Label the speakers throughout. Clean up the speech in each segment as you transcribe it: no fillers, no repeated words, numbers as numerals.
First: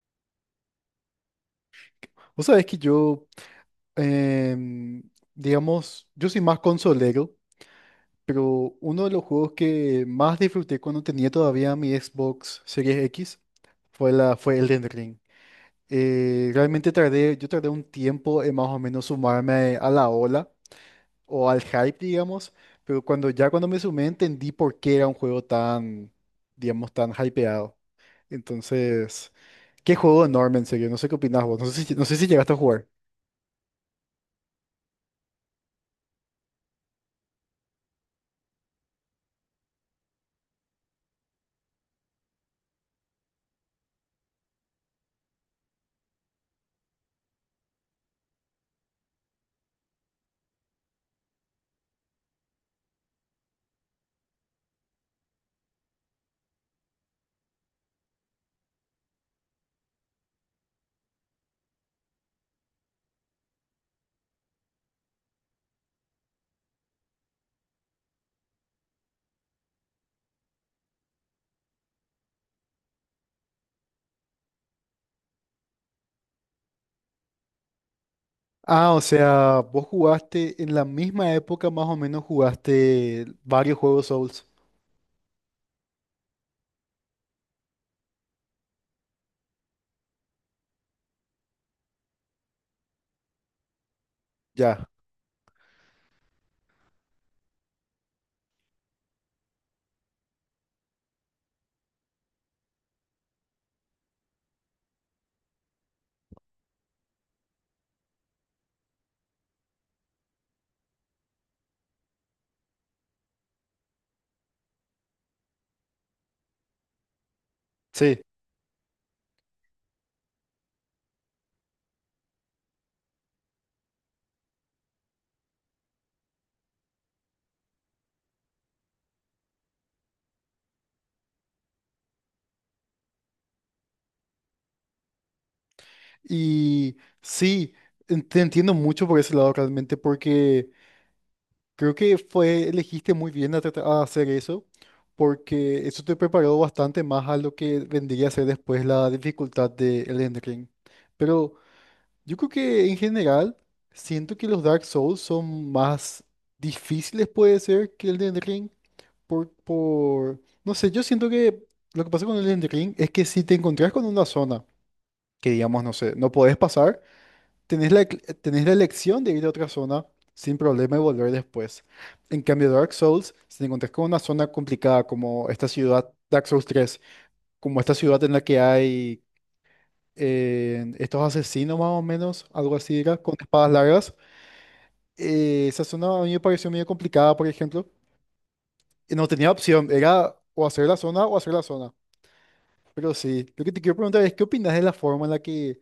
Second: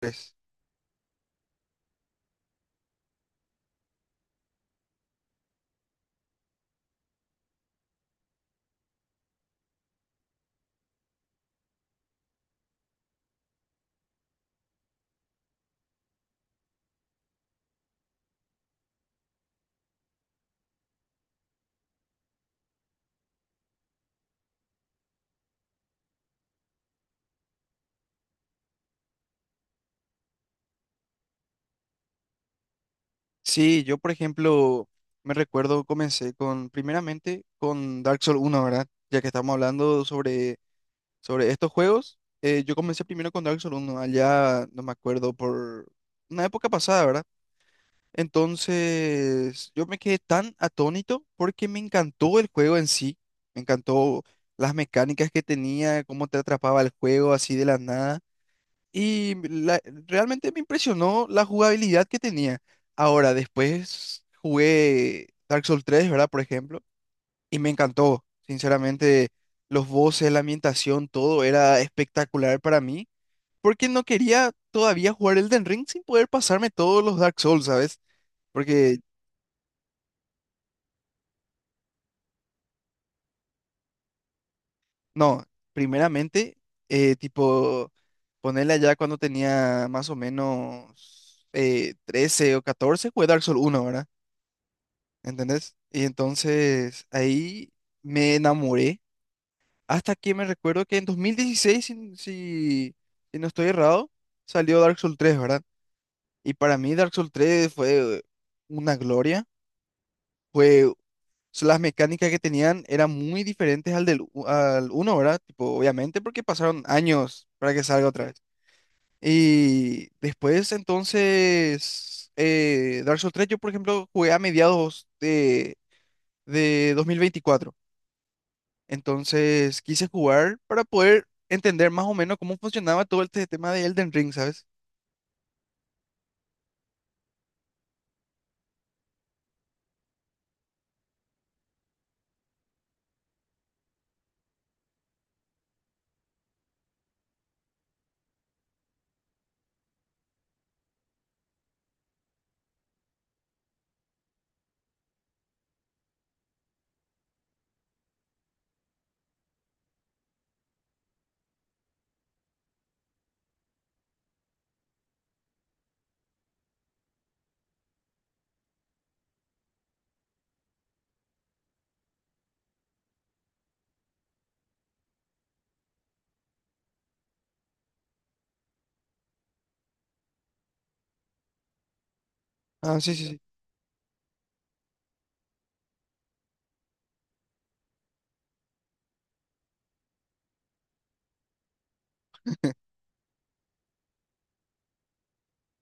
Speaker 1: Pues,
Speaker 2: Vos sabés que yo, em, digamos, yo soy más consolero, pero uno de los juegos que más disfruté cuando tenía todavía mi Xbox Series X fue Elden Ring. Yo tardé un tiempo en más o menos sumarme a la ola o al hype, digamos, pero cuando me sumé entendí por qué era un juego tan, digamos, tan hypeado. Entonces, qué juego enorme, en serio. No sé qué opinás vos. No sé si llegaste a jugar.
Speaker 1: Sí, yo por ejemplo me recuerdo comencé con, primeramente con Dark Souls uno, ¿verdad? Ya que estamos hablando sobre estos juegos, yo comencé primero con Dark Souls uno allá, no me acuerdo, por una época pasada, ¿verdad? Entonces yo me quedé tan atónito porque me encantó el juego en sí, me encantó las mecánicas que tenía, cómo te atrapaba el juego así de la nada. Y realmente me impresionó la jugabilidad que tenía. Ahora, después jugué Dark Souls tres, ¿verdad? Por ejemplo, y me encantó. Sinceramente, los voces, la ambientación, todo era espectacular para mí, porque no quería todavía jugar Elden Ring sin poder pasarme todos los Dark Souls, ¿sabes?
Speaker 2: Ah,
Speaker 1: Porque,
Speaker 2: o sea, vos jugaste en la misma época, más o menos jugaste varios juegos Souls.
Speaker 1: no, primeramente, tipo, ponerle allá cuando tenía más o menos 13 o 14, jugué Dark Souls uno, ¿verdad?
Speaker 2: Ya,
Speaker 1: ¿Entendés? Y entonces ahí me enamoré. Hasta que me recuerdo que en 2016, si no estoy errado, salió Dark Souls tres, ¿verdad? Y para mí Dark Souls tres fue una gloria. Fue, so, las mecánicas que tenían eran muy diferentes al uno, ¿verdad? Tipo, obviamente porque pasaron años para que salga
Speaker 2: sí.
Speaker 1: otra vez. Y después entonces Dark Souls tres yo por ejemplo jugué a mediados de 2024. Entonces quise jugar para poder entender más o menos cómo funcionaba todo este tema de Elden Ring, ¿sabes?
Speaker 2: Y sí, en- te entiendo mucho por ese lado realmente, porque creo que fue, elegiste muy bien a, a hacer eso, porque eso te preparó bastante más a lo que vendría a ser después la dificultad de Elden Ring. Pero yo creo que en general siento que los Dark Souls son más difíciles, puede ser, que Elden Ring. No sé, yo siento que lo que pasa con el Elden Ring es que si te encontrás con una zona que, digamos, no sé, no podés pasar, tenés la elección de ir a otra zona sin problema y volver después. En cambio, Dark Souls, si te encontrás con una zona complicada como esta ciudad, Dark Souls tres, como esta ciudad en la que hay estos asesinos más o menos, algo
Speaker 1: Ah,
Speaker 2: así
Speaker 1: sí,
Speaker 2: era,
Speaker 1: sí,
Speaker 2: con
Speaker 1: sí.
Speaker 2: espadas largas, esa zona a mí me pareció medio complicada, por ejemplo, y no tenía opción, era o hacer la zona o hacer la zona. Pero sí, lo que te quiero preguntar es, ¿qué opinas de la forma en la que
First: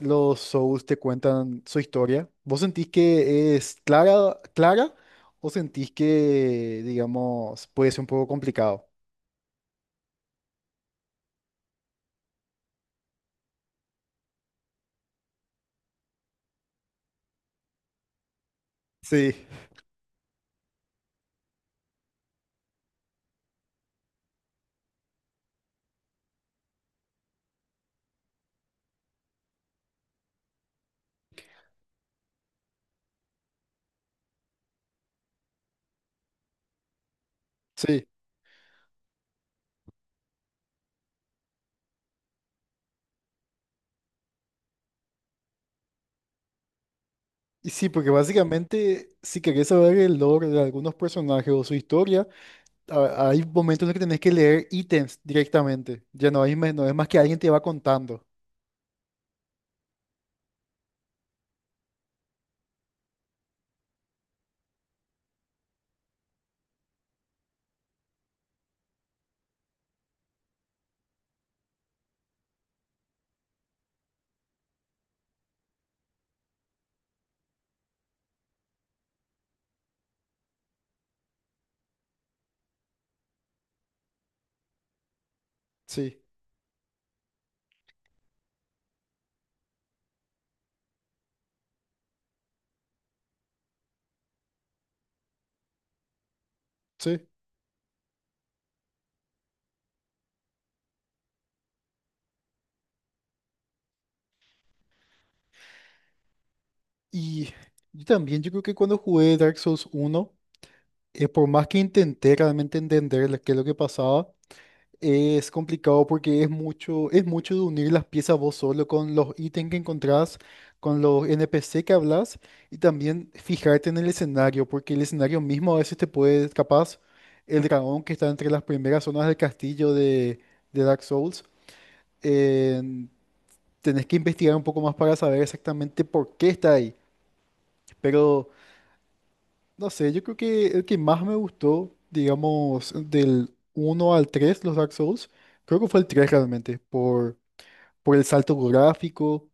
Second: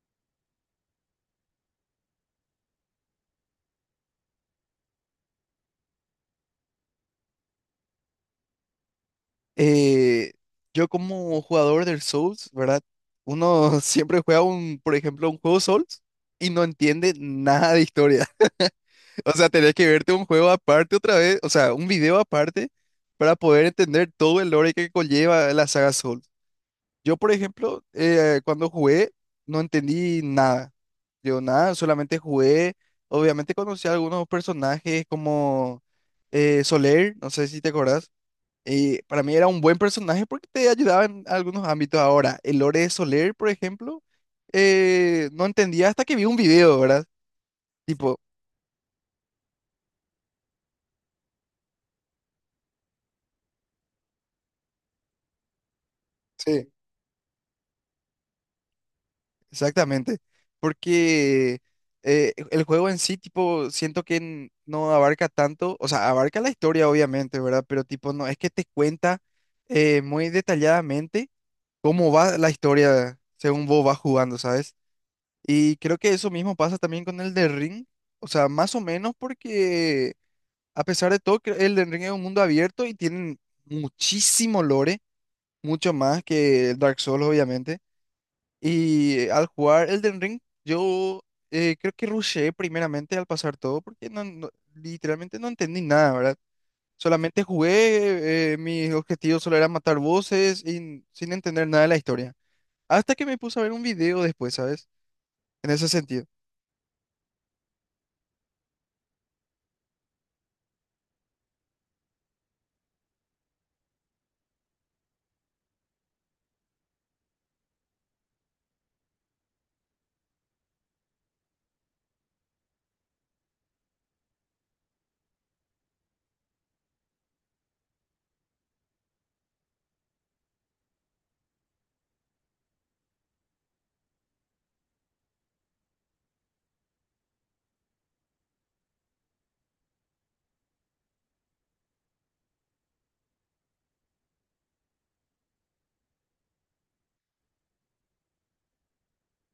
Speaker 2: los Souls te cuentan su historia? ¿Vos sentís que es clara, clara o sentís que, digamos, puede ser un poco complicado?
Speaker 1: Eh, yo como jugador del Souls, ¿verdad? Uno siempre juega un, por ejemplo, un juego Souls, y no entiende nada de historia. O
Speaker 2: Sí.
Speaker 1: sea, tenés que verte un juego aparte otra vez, o sea, un video aparte para poder entender todo el lore que conlleva la saga Souls. Yo, por ejemplo, cuando jugué, no entendí nada. Yo nada, solamente jugué. Obviamente conocí a algunos personajes como Soler, no sé si te
Speaker 2: Sí,
Speaker 1: acordás. Y para mí era un buen personaje porque te ayudaba en algunos ámbitos. Ahora, el lore de Soler, por ejemplo, no entendía hasta que vi un video, ¿verdad?
Speaker 2: y sí, porque
Speaker 1: Tipo,
Speaker 2: básicamente si querés saber el lore de algunos personajes o su historia, a- hay momentos en los que tenés que leer ítems directamente.
Speaker 1: sí.
Speaker 2: No es más que alguien te va contando.
Speaker 1: Exactamente, porque el juego en sí, tipo, siento que no abarca tanto, o sea, abarca la historia obviamente, ¿verdad? Pero tipo, no es que te cuenta muy detalladamente cómo va la historia según vos vas jugando, ¿sabes? Y creo que eso mismo pasa también con el de Ring, o sea, más o menos porque a pesar de todo, el de Ring es un mundo abierto y tienen muchísimo lore, mucho más
Speaker 2: Sí,
Speaker 1: que el Dark Souls, obviamente. Y al jugar Elden Ring, yo creo que rushé primeramente al pasar todo porque literalmente no entendí nada, ¿verdad?
Speaker 2: sí.
Speaker 1: Solamente jugué, mis objetivos solo eran matar voces y sin entender nada de la historia. Hasta que me puse a ver un video después, ¿sabes? En ese sentido.
Speaker 2: Y yo también, yo creo que cuando jugué Dark Souls 1, por más que intenté realmente entender qué es lo que pasaba, es complicado porque es mucho de unir las piezas vos solo con los ítems que encontrás, con los NPC que hablas, y también fijarte en el escenario, porque el escenario mismo a veces te puede, capaz, el dragón que está entre las primeras zonas del castillo de Dark Souls, en- tenés que investigar un poco más para saber exactamente por qué está ahí. Pero no sé, yo creo que el que más me gustó, digamos, del uno al 3 los Dark Souls, creo que fue el 3 realmente, por el salto gráfico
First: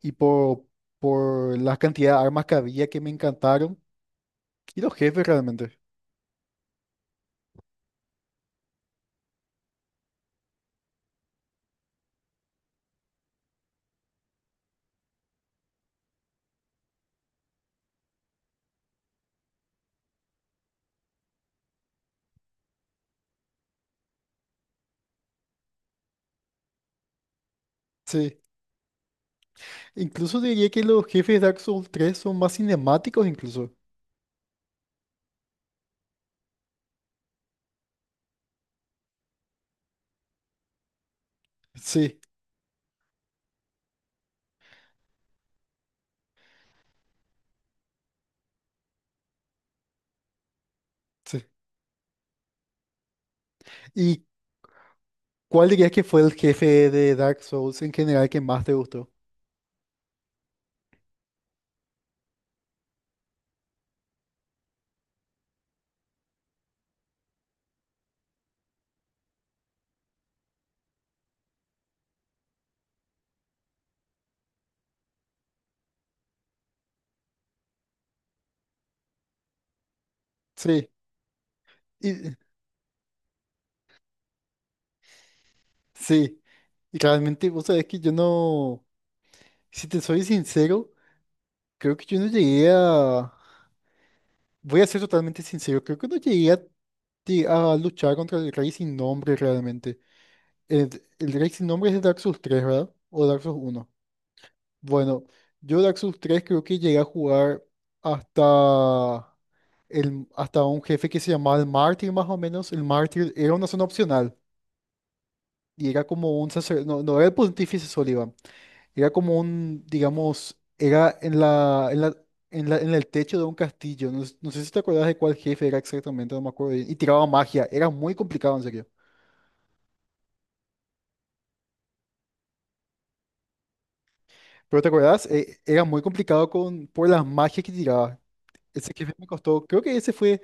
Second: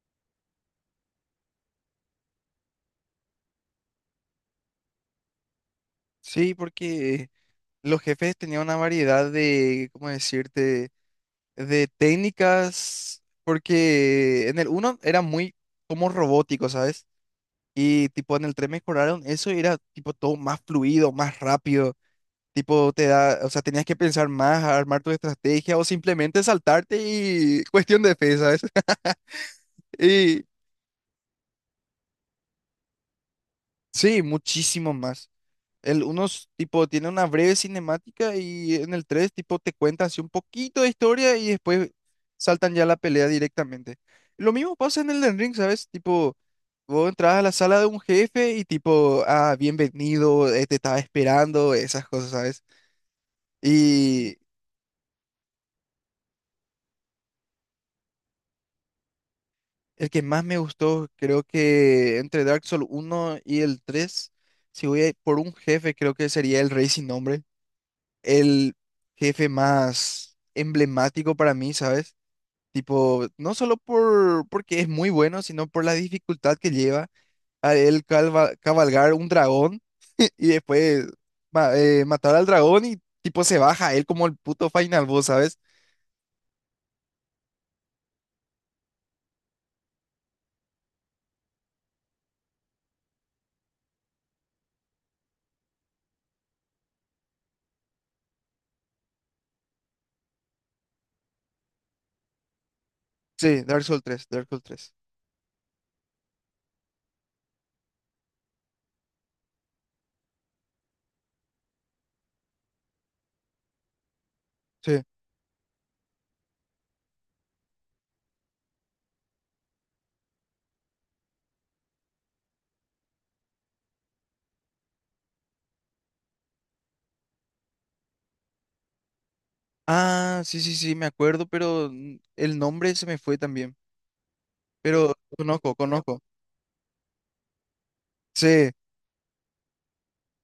Speaker 2: y por la cantidad de armas que había que me encantaron, y los jefes realmente.
Speaker 1: Sí, porque los jefes tenían una variedad de, ¿cómo decirte? De técnicas, porque en el uno era muy como robótico, ¿sabes? Y tipo en el tren mejoraron eso y era tipo todo más fluido, más rápido. Tipo te da, o sea, tenías que pensar más, armar tu estrategia o simplemente saltarte y cuestión de fe,
Speaker 2: Sí,
Speaker 1: sabes.
Speaker 2: incluso
Speaker 1: Y
Speaker 2: diría que los jefes de Dark Souls tres son más cinemáticos incluso.
Speaker 1: sí, muchísimo más. El 1 tipo tiene una breve cinemática, y en el 3 tipo te cuenta así un poquito de historia y después
Speaker 2: Sí,
Speaker 1: saltan ya a la pelea directamente. Lo mismo pasa en el Elden Ring, ¿sabes? Tipo, vos entras a la sala de un jefe y tipo, ah, bienvenido, te estaba
Speaker 2: sí.
Speaker 1: esperando, esas cosas, ¿sabes?
Speaker 2: ¿Y
Speaker 1: Y
Speaker 2: cuál dirías que fue el jefe de Dark Souls en general que más te gustó?
Speaker 1: el que más me gustó, creo que entre Dark Souls uno y el tres, si voy a ir por un jefe, creo que sería el Rey Sin Nombre, el jefe más emblemático para mí, ¿sabes? Tipo, no solo porque es muy bueno, sino por la dificultad que lleva a él cabalgar un dragón y
Speaker 2: Sí,
Speaker 1: después matar
Speaker 2: y,
Speaker 1: al dragón, y tipo se baja él como el puto final boss, ¿sabes?
Speaker 2: sí. Y realmente, vos sabés que yo no. Si te soy sincero, creo que yo no llegué a... Voy a ser totalmente sincero, creo que no llegué a, a luchar contra el Rey sin Nombre realmente. El Rey sin Nombre es de Dark Souls 3, ¿verdad? O Dark Souls
Speaker 1: Sí, Dark
Speaker 2: 1.
Speaker 1: Souls tres Dark Souls tres
Speaker 2: Bueno, yo Dark Souls 3 creo que llegué a jugar hasta, hasta un jefe que se llamaba el Mártir más o menos. El Mártir era una zona opcional
Speaker 1: Sí.
Speaker 2: y era como un sacerdote, no, no era el Pontífice Sullivan. Era como un, digamos, era en el techo de un castillo. No, no sé si te acuerdas de cuál jefe era exactamente, no me acuerdo bien. Y tiraba magia. Era muy complicado, en serio.
Speaker 1: Ah, sí, sí, sí, me acuerdo, pero el nombre se me fue también.
Speaker 2: Pero ¿te
Speaker 1: Pero
Speaker 2: acuerdas?
Speaker 1: conozco,
Speaker 2: Era muy
Speaker 1: conozco.
Speaker 2: complicado con, por las magias que tiraba.
Speaker 1: Sí,
Speaker 2: Ese jefe me costó. Creo que ese fue.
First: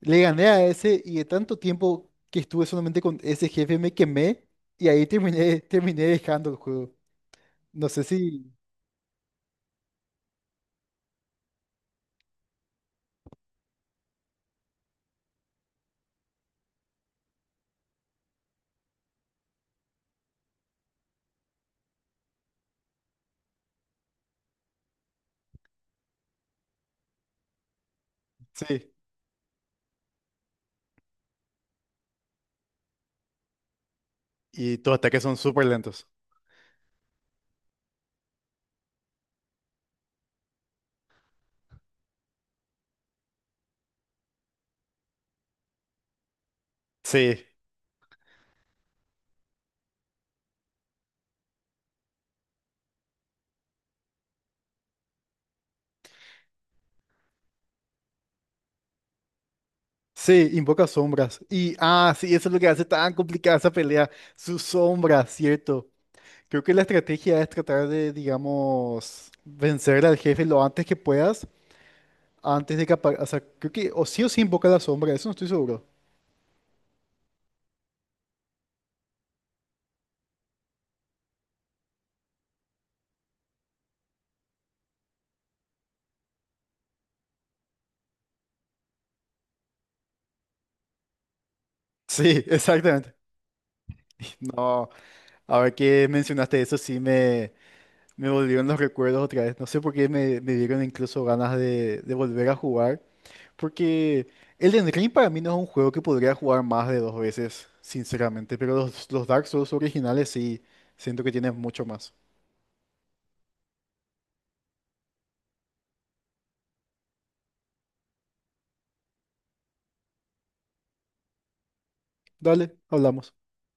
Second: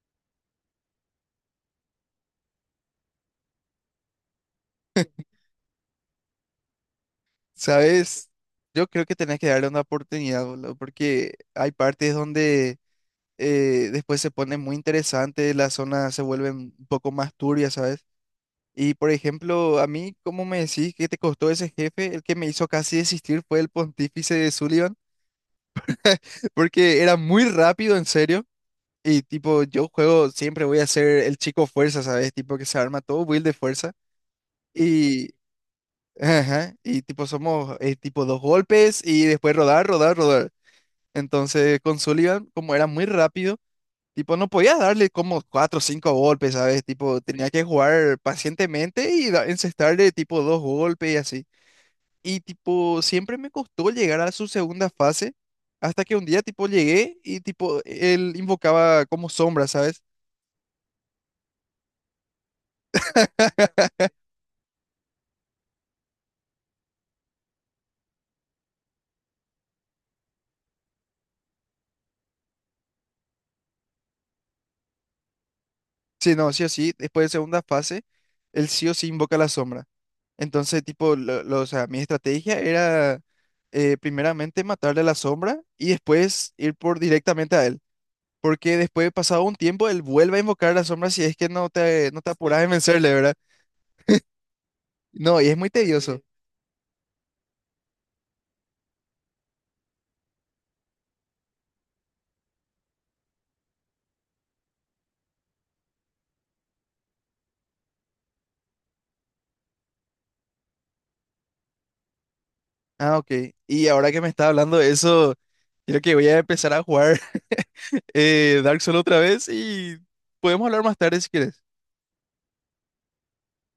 Speaker 2: Le gané a ese y de tanto tiempo que estuve solamente con ese jefe me quemé y ahí terminé, terminé dejando el juego. No sé
Speaker 1: ¿sabes?
Speaker 2: si.
Speaker 1: Yo creo que tenés que darle una oportunidad, boludo, porque hay partes donde después se pone muy interesante, las zonas se vuelven un poco más turbias, ¿sabes? Y por ejemplo, a mí, ¿cómo me decís que te costó ese jefe? El que me hizo casi desistir fue el pontífice de Sullivan, porque era muy rápido, en serio.
Speaker 2: Sí.
Speaker 1: Y tipo, yo juego, siempre voy a ser el chico fuerza, ¿sabes? Tipo que se arma todo build de fuerza.
Speaker 2: Y tus ataques
Speaker 1: Y,
Speaker 2: son súper lentos.
Speaker 1: ajá, y tipo, somos tipo dos golpes y después rodar, rodar, rodar. Entonces, con Sullivan, como era muy rápido. Tipo, no podías darle como cuatro o cinco golpes, ¿sabes? Tipo,
Speaker 2: Sí.
Speaker 1: tenía que jugar pacientemente y encestarle tipo dos golpes y así. Y tipo, siempre me costó llegar a su segunda fase hasta que un día tipo llegué y tipo, él invocaba como sombra, ¿sabes?
Speaker 2: Sí, invoca sombras. Y, ah, sí, eso es lo que hace tan complicada esa pelea. Sus sombras, ¿cierto? Creo que la estrategia es tratar de, digamos, vencer al jefe lo antes que puedas, antes de que O sea, creo que o sí invoca la sombra, eso no estoy seguro.
Speaker 1: Sí, no, sí o sí, después de segunda fase, él sí o sí invoca la sombra. Entonces, tipo, o sea, mi estrategia era primeramente matarle a la sombra y después ir por directamente a él. Porque después, pasado un tiempo, él vuelve a invocar la sombra si es que no te, no
Speaker 2: Sí,
Speaker 1: te apuras en, sí, vencerle,
Speaker 2: exactamente.
Speaker 1: ¿verdad?
Speaker 2: No,
Speaker 1: No, y es muy
Speaker 2: ahora que
Speaker 1: tedioso. Sí.
Speaker 2: mencionaste eso, me volvieron los recuerdos otra vez. No sé por qué me dieron incluso ganas de volver a jugar. Porque Elden Ring para mí no es un juego que podría jugar más de dos veces, sinceramente, pero los Dark Souls originales sí, siento que tienen mucho más.
Speaker 1: Ah, ok. Y ahora que me está hablando de eso, creo que voy a empezar a jugar Dark Souls otra vez y podemos hablar más tarde si quieres.
Speaker 2: Dale, hablamos.